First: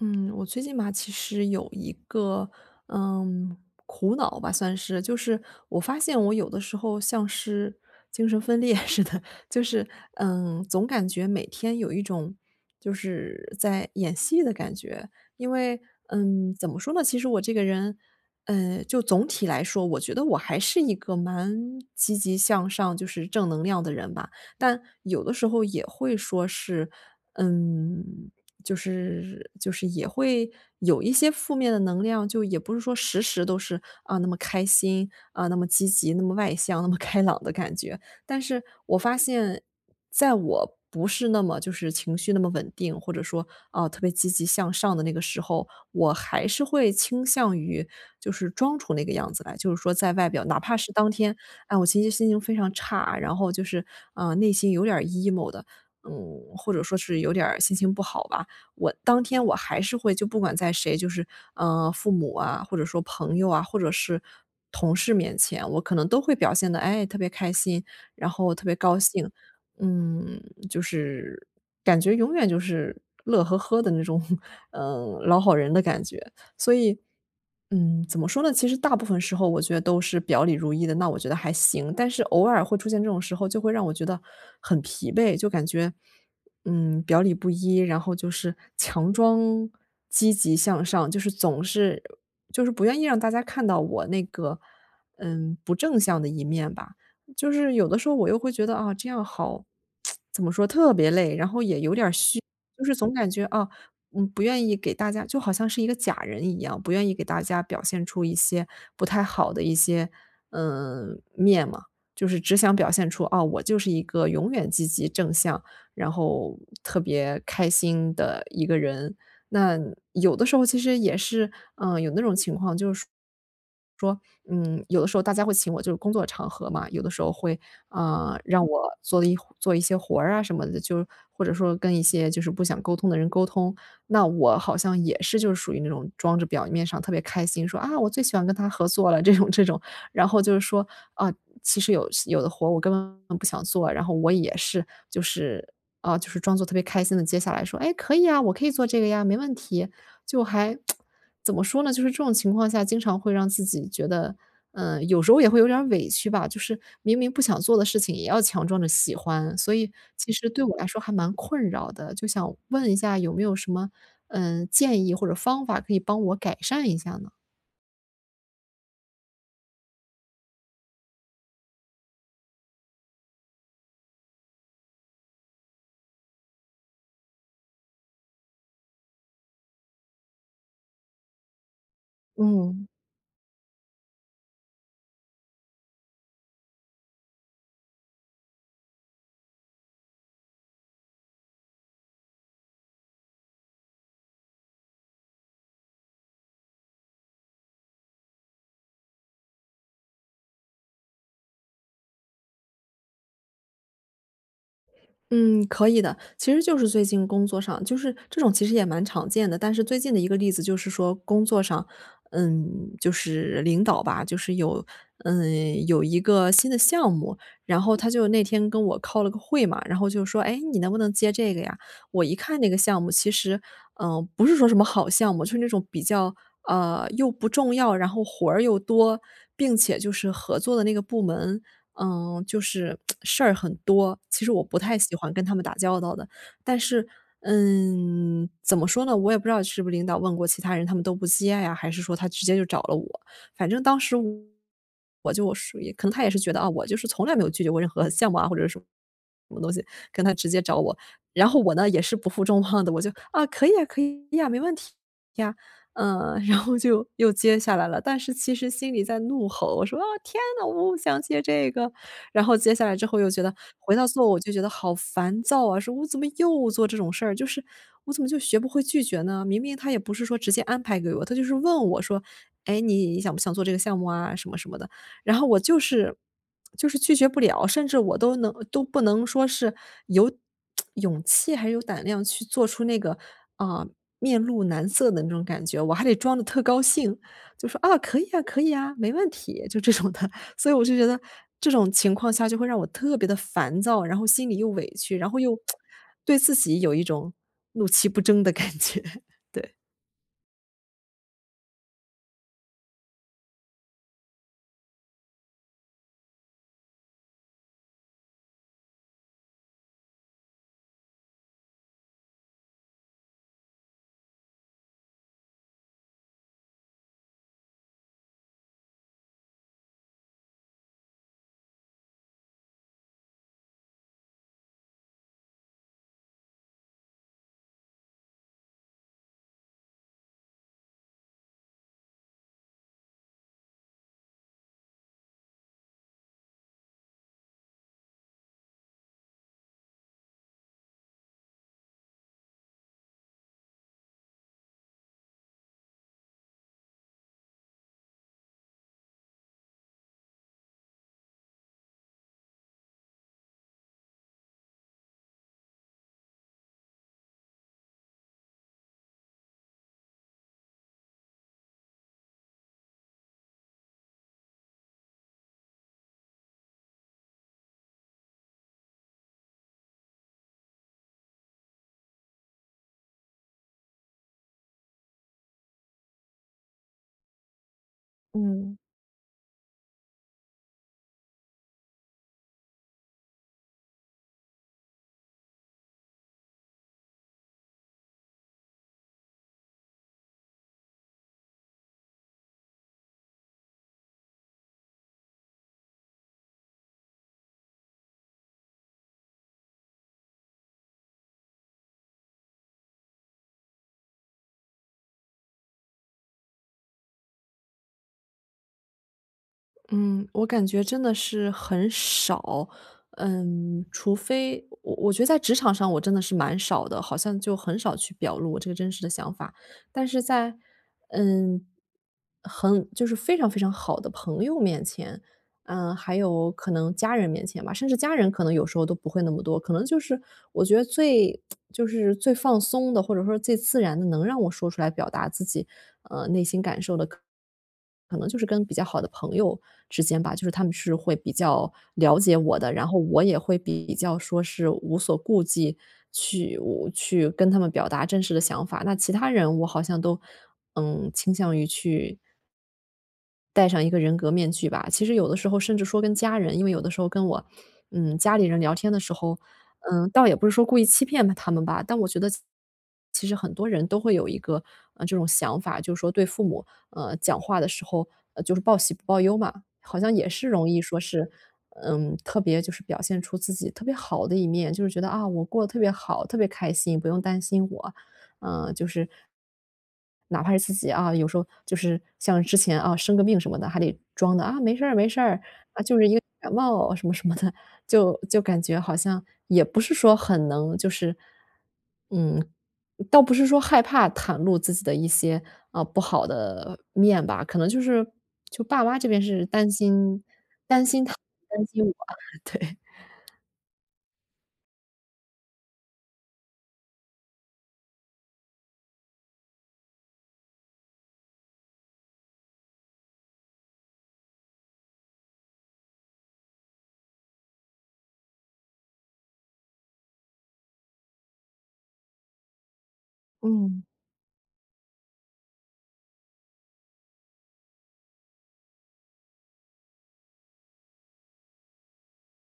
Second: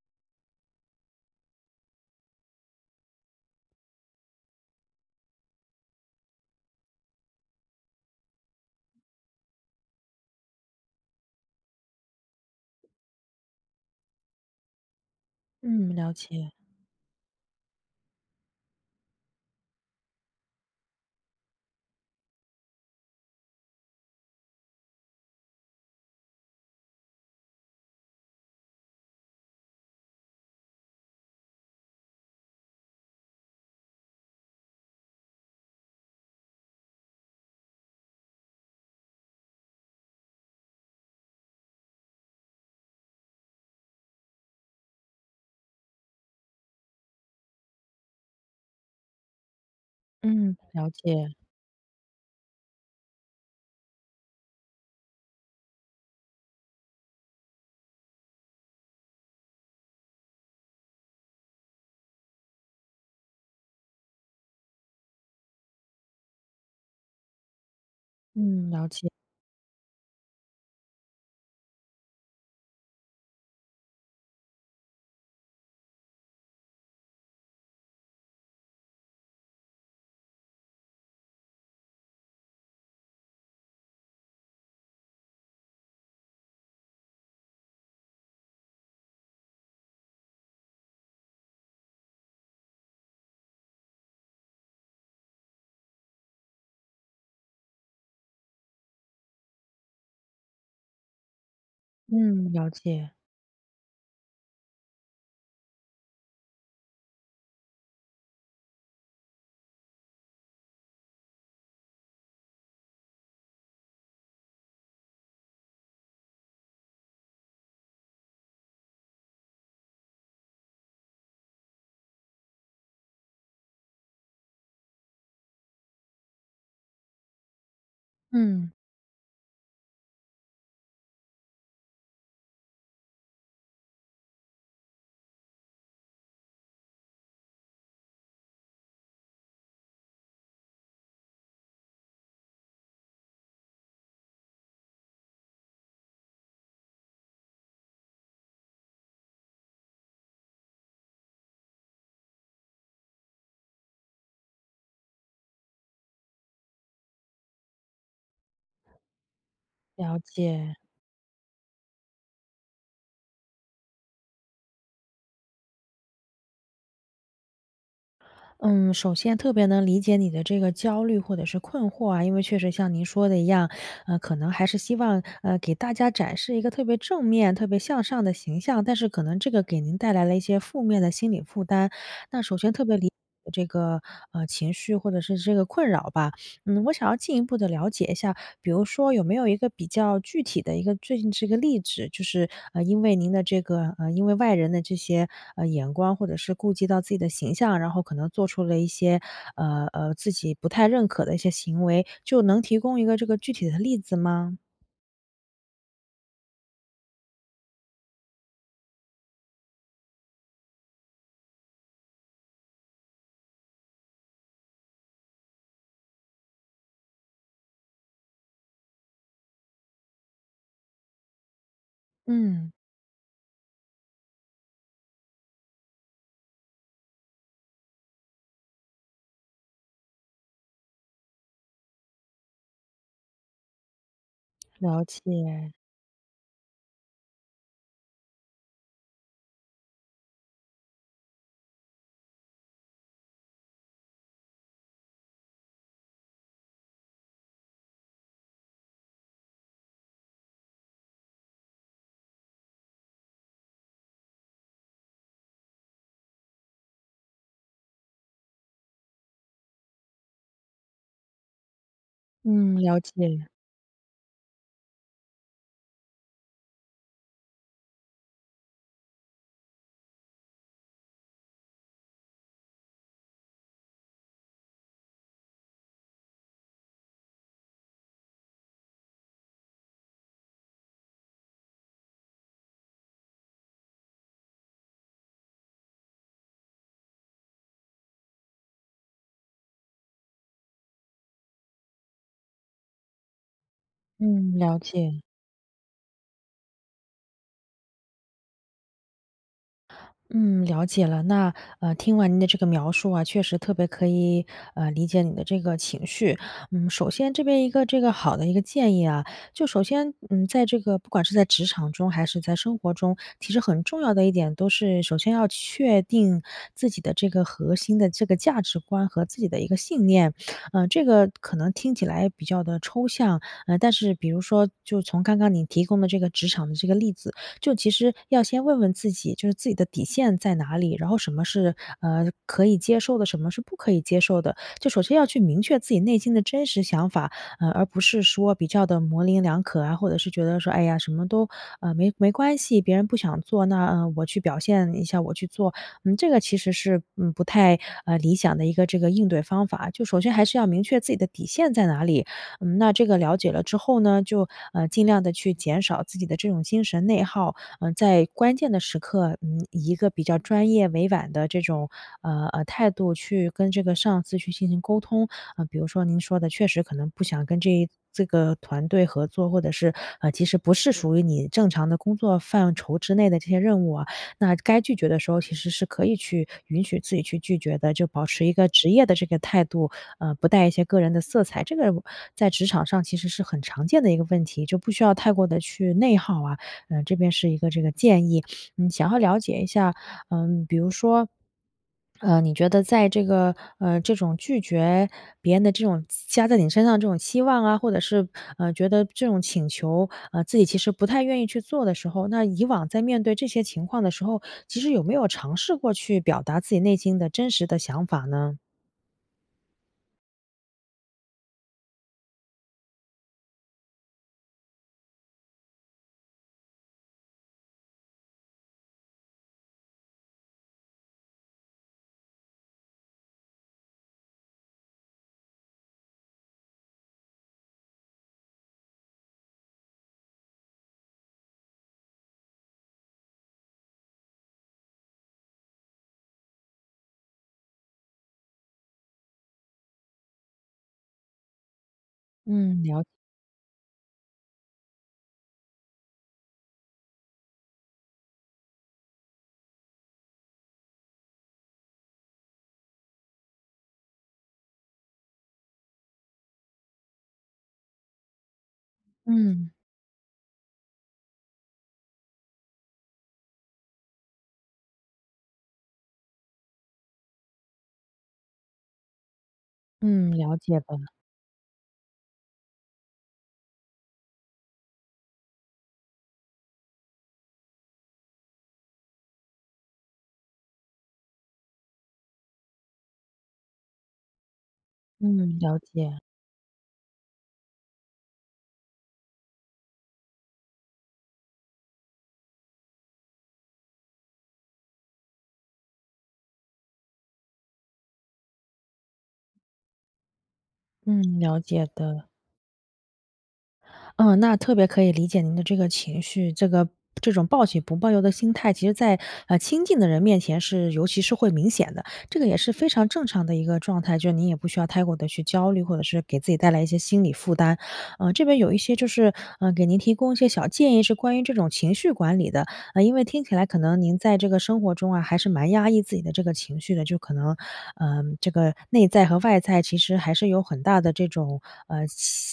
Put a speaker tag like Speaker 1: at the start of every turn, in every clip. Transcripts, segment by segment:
Speaker 1: 嗯，我最近吧，其实有一个，嗯，苦恼吧算是。就是我发现我有的时候，像是精神分裂似的就是，嗯，总感觉每天有一种，就是在演戏的感觉。因为，
Speaker 2: 嗯，了解。
Speaker 1: 嗯，怎么说呢？其实我这个人，嗯，就总体来说，我觉得我还是一个蛮积极向上就是正能量的人吧。但有的时候也会说是，嗯，就是就是也会有一些负面的能量。就也不是说，时时都是，啊，那么开心，啊，那么积极、那么外向、那么开朗的感觉。但是我发现，在我不是那么就是情绪那么稳定，或者说，啊，特别积极向上的那个时候，我还是会倾向于，就是装出那个样子来。就是说在外表
Speaker 2: 嗯，
Speaker 1: 哪怕
Speaker 2: 了
Speaker 1: 是当
Speaker 2: 解。
Speaker 1: 天，啊，我心情心情非常差，然后就是，啊，内心有点儿 emo 的，嗯，或者说是有点儿心情不好吧。我当天我还是会就不管在谁就是，嗯，父母啊，或者说朋友啊，或者是同事面前，我可能都会表现得，哎，特别开心，然后特
Speaker 2: 嗯，
Speaker 1: 别
Speaker 2: 了
Speaker 1: 高
Speaker 2: 解。
Speaker 1: 兴。嗯，就是感觉永远就是乐呵呵的那种，呃，老好人的感觉。所以，嗯，怎么说呢？其实大部分时候我觉得都是表里如一的，那我觉得还行。但是偶尔会出现这种时候，就会让我觉得很疲惫就感觉，嗯，表里不一，然后就是强装积极向上，就是总是就是不愿意让大家看到我那个，嗯，不正向的一面吧。就是有的时候我又会觉得，啊，这样好 怎么说，特别累，然后也有点儿虚。
Speaker 2: 嗯，了
Speaker 1: 就是
Speaker 2: 解。
Speaker 1: 总感觉，啊，嗯，不愿意给大家就好像是一个假人一样，不愿意给大家表现出一些不太好的一些，呃，面嘛。就是只想表现出：“啊，我就是一个永远积极正向，然后特别开心的一个人。”那有的时候，其实也是，嗯，有那种情况，就是说，嗯，有的时候大家会请我就是工作场合嘛，有的时候会，啊，让
Speaker 2: 嗯。
Speaker 1: 我做一做一些活啊，什么的，就是或者说，跟一些，就是不想沟通的人沟通。那我好像也是就是属于那种装着表面上特别开心，说“啊，我最喜欢跟他合作了”这种这种，然后就是说，啊，其实有有的活，我根本不想做。然后我也是，就是啊，就是装作特别开心地接下来，说：“哎，可以啊，我可以做这个呀，没问题。”就还 怎么说呢，就是这种情况下，经常会让自己觉得，呃，有时候也会有点儿委屈吧。就是明明不想做的事情也要强装着喜欢，所以
Speaker 2: 了
Speaker 1: 其实对我
Speaker 2: 解。
Speaker 1: 来说还蛮困扰的。就想问一下有没有什么，呃，建议或者方法，可以帮我改善一下呢？
Speaker 2: 嗯，首先特别能理解你的这个焦虑或者是困惑啊，因为确实像您说的一样，呃，可能还是希望，呃，给大家展示一个特别正面、特别向上的形象，但是可能这个给您带来了一些负面的心理负担。那首先特
Speaker 1: 嗯。
Speaker 2: 别理解这个，呃，情绪或者是这个困扰吧。嗯，我想要进一步地了解一下，比如说有没有一个比较具体的一个最近是个例子，就是，呃，因为您的这个呃，因为外人的这些，呃，眼光，或者是顾及到自己的形象，然后可能做出了一些，呃呃，自己不太认可的一些行为。就能提供一个这个具体的例子吗？
Speaker 1: 嗯，可以的。其实就是最近工作上，就是这种其实也蛮常见的。但是最近的一个例子就是说工作上，嗯，就是领导吧就是有嗯，有一个新的项目，然后他就那天跟我开了个会嘛，然后就说：“诶，你能不能接这个呀？”我一看
Speaker 2: 嗯。
Speaker 1: 那个项目其实呃，不是说什么好项目，就是那种比较呃，又不重要，然后活儿又多，并且就是合作的那个部门，嗯，就是 事儿很多，其实我不太
Speaker 2: 了
Speaker 1: 喜欢跟他们
Speaker 2: 解。
Speaker 1: 打交道的。但是嗯，怎么说呢，我也不知道是不是领导问过其他人他们都不接啊，还是说他直接就找了我。反正当时我就属于可能他也是觉得，啊，我就是从来没有拒绝过任何项目啊或者什么什么东西，可能他直接找我。然后我呢也是不负重望的，我就：“啊，可以啊，可以呀，没问题呀。“呃，然后就又接下来了。但是其实心里在怒吼，我说：”啊，天哪，我不想接这个。“然后接
Speaker 2: 嗯，
Speaker 1: 下来
Speaker 2: 了
Speaker 1: 之后又觉
Speaker 2: 解。
Speaker 1: 得回到座位我就觉得好烦躁啊，说我怎么又做这种事儿，就是我怎么就学不会拒绝呢？明明他也不是说直接安排给我，他就是问我说：“诶，你想不想做这个项目啊什么什么的。”然后我就是就是拒绝不了，甚至我都能都不能说是有 勇气还有胆量去做出那个，啊，面露难色的那种感觉，我还得装得特高兴。就说：“啊，可以啊，可以啊，没问题。“就这种的。所以我就觉得这种情况下就会让我特别地烦躁，然后心里
Speaker 2: 嗯，
Speaker 1: 又
Speaker 2: 了
Speaker 1: 委屈，
Speaker 2: 解。
Speaker 1: 然后又 对自己有一种怒其不争的感觉。对。
Speaker 2: 嗯，了解了。那，呃，听完您的这个描述啊，确实特别可以，呃，理解你的这个情绪。嗯，首先这边一个这个好的一个建议啊，就首先，嗯，在这个不管是在职场中还是在生活中，其实很重要的一点都是首先要确定自己的这个核心的这个价值观和自己的一个信念。呃，这个可能听起来比较地抽象。嗯，但是比如说就从刚刚你提供的这个职场的这个例子，就其实要先问问自己，就是自己的底线在哪里，然后什么是，呃，可以接受的，什么是不可以接受的。就首先要去明确自己内心的真实想法，呃，而不是说比较地模棱两可啊，或者是觉得说哎呀什么都，呃，没没关系。别人不想做，那，呃，我去表现一下我去做。嗯，这个其实是，嗯，不太，呃，理想的一个这个应对方法。就首先还是要明确自己的底线在哪里，嗯，那这个了解了之后呢，就，呃，尽量地去减少自己的这种精神内耗，呃，在关键的时刻，嗯，以一个比较专业委婉的这种，呃呃，态度去跟这个上司去进行沟通。呃，比如说您说的确实可能不想跟这这个团队合作，或者是，呃，其实不是属于你正常的工作范畴之内的这些任务啊，那该拒绝的时候，其实是可以去允许自己去拒绝的。就保持一个
Speaker 1: 嗯。
Speaker 2: 职业的这个态度，呃，不带一些个人的色彩，这个我在职场上其实是很常见的一个问题，就不需要太过地去内耗啊。呃，这边是一个这个建议。嗯，想要了解一下，嗯，比如说，呃，你觉得在这个呃，这种拒绝别人的这种加在你身上的这种期望啊，或者是，呃，觉得这种请求，呃，自己其实不太愿意去做的时候，那以往在面对这些情况的时候，其实有没有尝试过去表达自己内心的真实的想法呢？
Speaker 1: 嗯，我感觉真的是很少，嗯，除非我我觉得在职场上我真的是蛮少的，好像就很少去表露我这个真实的想法，但是在，嗯，很就是非常非常好的朋友面前，呃，还有可能家人面前吧，甚至家人可能有时候都不会那么多，可能就是我觉得最 就是最放松的，或者说最自然的能让我说出来表达自己，呃，内心感受的可能可能就是跟比较好的朋友之间吧，就是他们是会比较了解我的，
Speaker 2: 嗯，
Speaker 1: 然后
Speaker 2: 了
Speaker 1: 我也会比较说是无所顾忌，去我去跟他们表达真实的想法，那其他人我好像，嗯，都倾向于去戴上一个人格面具吧，其实有的时候甚至说跟家人，因为有的时候跟我，嗯，家里人聊天的时候，
Speaker 2: 嗯。
Speaker 1: 呃，倒也不是说故意欺骗了他们吧，但我觉得其实其实很多人都会有一个，呃，这种想法，就是说对父母，呃，讲话的时候，呃，就是报喜不报忧嘛。好像也
Speaker 2: 嗯，
Speaker 1: 是
Speaker 2: 了
Speaker 1: 容
Speaker 2: 解
Speaker 1: 易说
Speaker 2: 了。
Speaker 1: 是，嗯，特别就是表现出自己特别好的一面，就是觉得啊，我过得特别好，特别开心，不用担心我，呃，就是哪怕是自己啊，有时候就是像之前啊，生个病什么的还得装得，啊，没事儿，没事儿，
Speaker 2: 嗯，了
Speaker 1: 啊，就是一
Speaker 2: 解。
Speaker 1: 个感冒，什么什么的，就就感觉好像也不是说很能就是，嗯，倒不是说害怕袒露自己的一些，呃，不好的面吧，可能就是就爸妈这边是担心
Speaker 2: 嗯，了
Speaker 1: 担心他担心
Speaker 2: 解
Speaker 1: 我，
Speaker 2: 的。
Speaker 1: 对。
Speaker 2: 嗯，那特别可以理解您的这个情绪。这个这种报喜不报忧的心态，其实在，呃，亲近的人面前是尤其是会明显的，这个也是非常正常的一个状态。就是您也不需要太过地去焦虑，或者是给自己带来一些心理负担。呃，这边有一些就是，呃，给您提供一些小建议，是关于这种情绪管理的，因为听起来可
Speaker 1: 嗯。
Speaker 2: 能您在这个生活中啊，还是蛮压抑自己的这个情绪的。就可能，呃，这个内在和外在其实还是有很大的这种，呃，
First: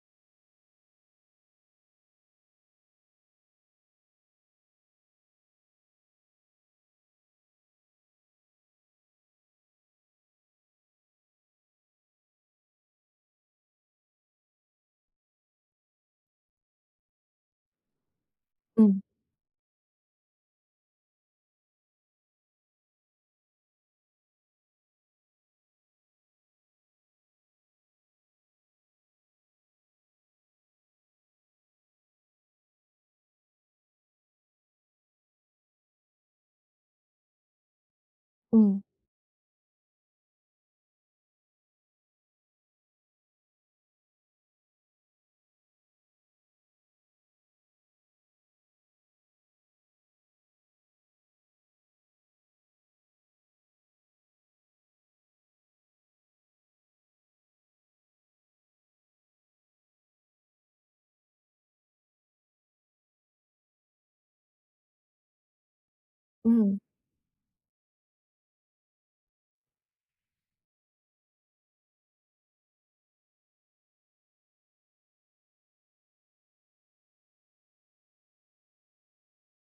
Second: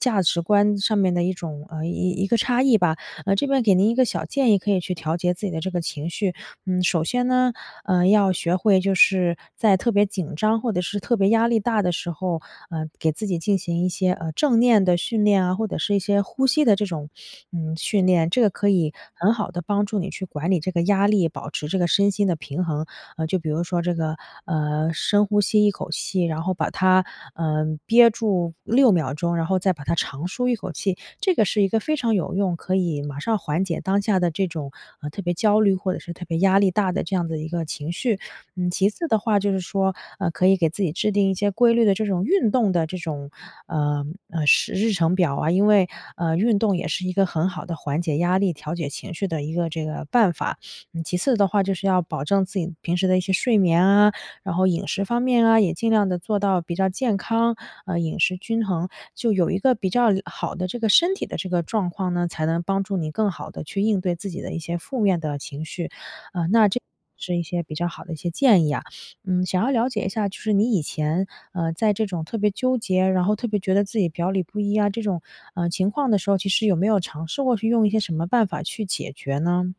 Speaker 2: 价价值观上面的一种呃，一一个差异吧。这边给您一个小建议，可以去调节自己的这个情绪。嗯，首先呢，呃，要学会就是在特别紧张，或者是特别压力大的时候，呃，给自己进行一些，呃，正念的训练啊，或者是一些呼吸的这种，嗯，训练，这个可以
Speaker 1: 嗯。
Speaker 2: 很好地帮助你去管理这个压力，保持这个身心的平衡。呃，就比如说这个，呃，深呼吸一口气，然后把它，呃，憋住6秒钟，然后再把它长舒一口气，这个是一个非常有用，可以马上缓解当下的这种，呃，特别焦虑或者是特别压力大的这样的一个情绪。嗯，
Speaker 1: 嗯。
Speaker 2: 其次的话就是说，呃，可以给自己制定一些规律的这种运动的这种，呃，呃，时日程表啊，因为，呃，运动也是一个很好的缓解压力、调节情绪的一个这个办法。其次的话，就是要保证自己平时的一些睡眠啊，然后饮食方面啊，也尽量地做到比较健康，呃，饮食均衡，就有一个比较好的这个身体的这个状况呢，才能帮助你更好地去应对自己的一些负面的情绪。呃，那
Speaker 1: 嗯。
Speaker 2: 这是一些比较好的一些建议啊。嗯，想要了解一下，就是你以前，呃，在这种特别纠结，然后特别觉得自己表里不一啊，这种，呃，情况的时候，其实有没有尝试过去用一些什么办法去解决呢？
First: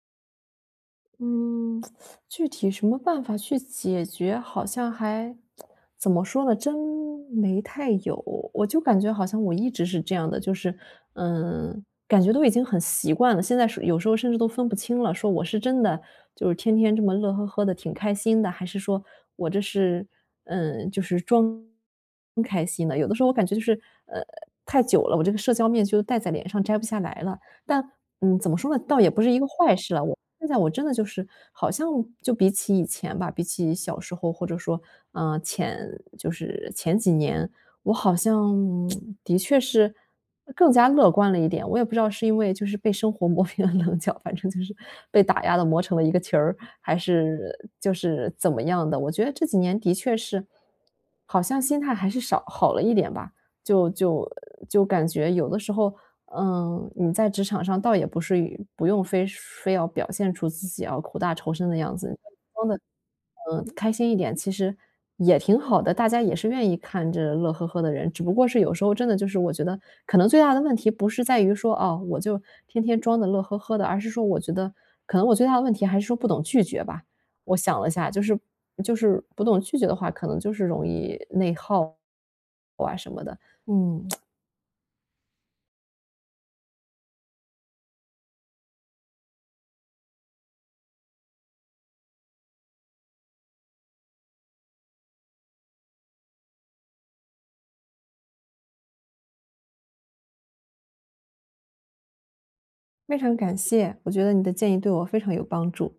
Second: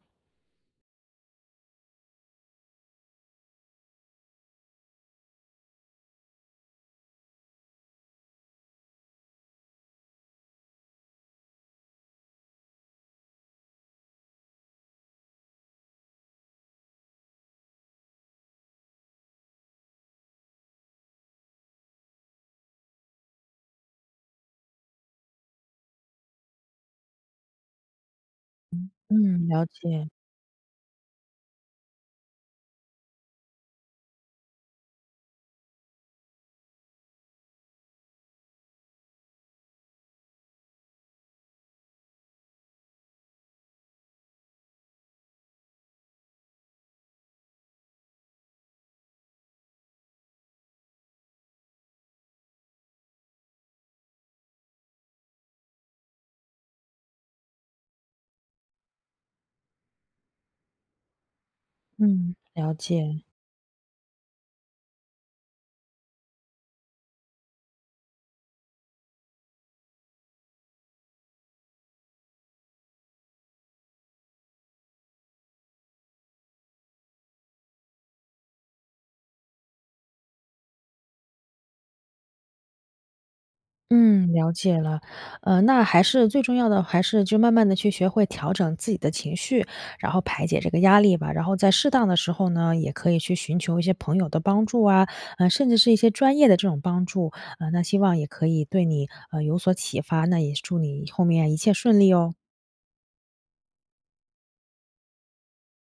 Speaker 1: 嗯，具体什么办法去解决，好像还 怎么说呢，真，没太有。我就感觉好像我一直是这样的，就是，呃，感觉都已经很习惯了，现在是有时候甚至都分不清了。说我是真的，就是，天天这么乐呵呵地挺开心的。还是说我这是呃，就是装开心的。有的时候我感觉就是，呃，太久了，我这个社交面具就戴在脸上摘不下来了。但嗯，怎么说呢？倒也不是一个
Speaker 2: 嗯，了
Speaker 1: 坏事了，
Speaker 2: 解。
Speaker 1: 我现在我真的就是好像就比起以前吧，比起小时候或者说，啊，前就是前几年，我好像，的确是更加乐观了一点。我也不知道是因为，就是，被生活磨平了棱角，反正就是被打压了磨成了一个球儿，还是就是怎么样的。我觉得这几年的确是，好像心态还是少好了一点吧。就就就感觉有的时候，嗯，你在职场上倒也不是于不用非说非要表现出自己要苦大仇深的样子。嗯，
Speaker 2: 嗯，
Speaker 1: 装
Speaker 2: 了
Speaker 1: 得，
Speaker 2: 解。
Speaker 1: 嗯，开心一点，其实也挺好的，大家也是愿意看着乐呵呵的人。只不过是有时候真的就是我觉得可能最大的问题不是在于说，啊，我就天天装得乐呵呵的。而是说我觉得可能我最大的问题还是说不懂拒绝吧。我想了一下，就是就是不懂拒绝的话，可能就是容易内耗哇什么的，嗯。
Speaker 2: 嗯，了解了。呃，那还是最重要的还是就慢慢地去学会调整自己的情绪，然后排解这个压力吧。然后在适当的时候呢，也可以去寻求一些朋友的帮助啊，嗯，甚至是一些专业的这种帮助。嗯，那希望也可以对你，呃，有所启发，那也祝你后面一切顺利哦。
Speaker 1: 非常感谢，我觉得你的建议对我非常有帮助。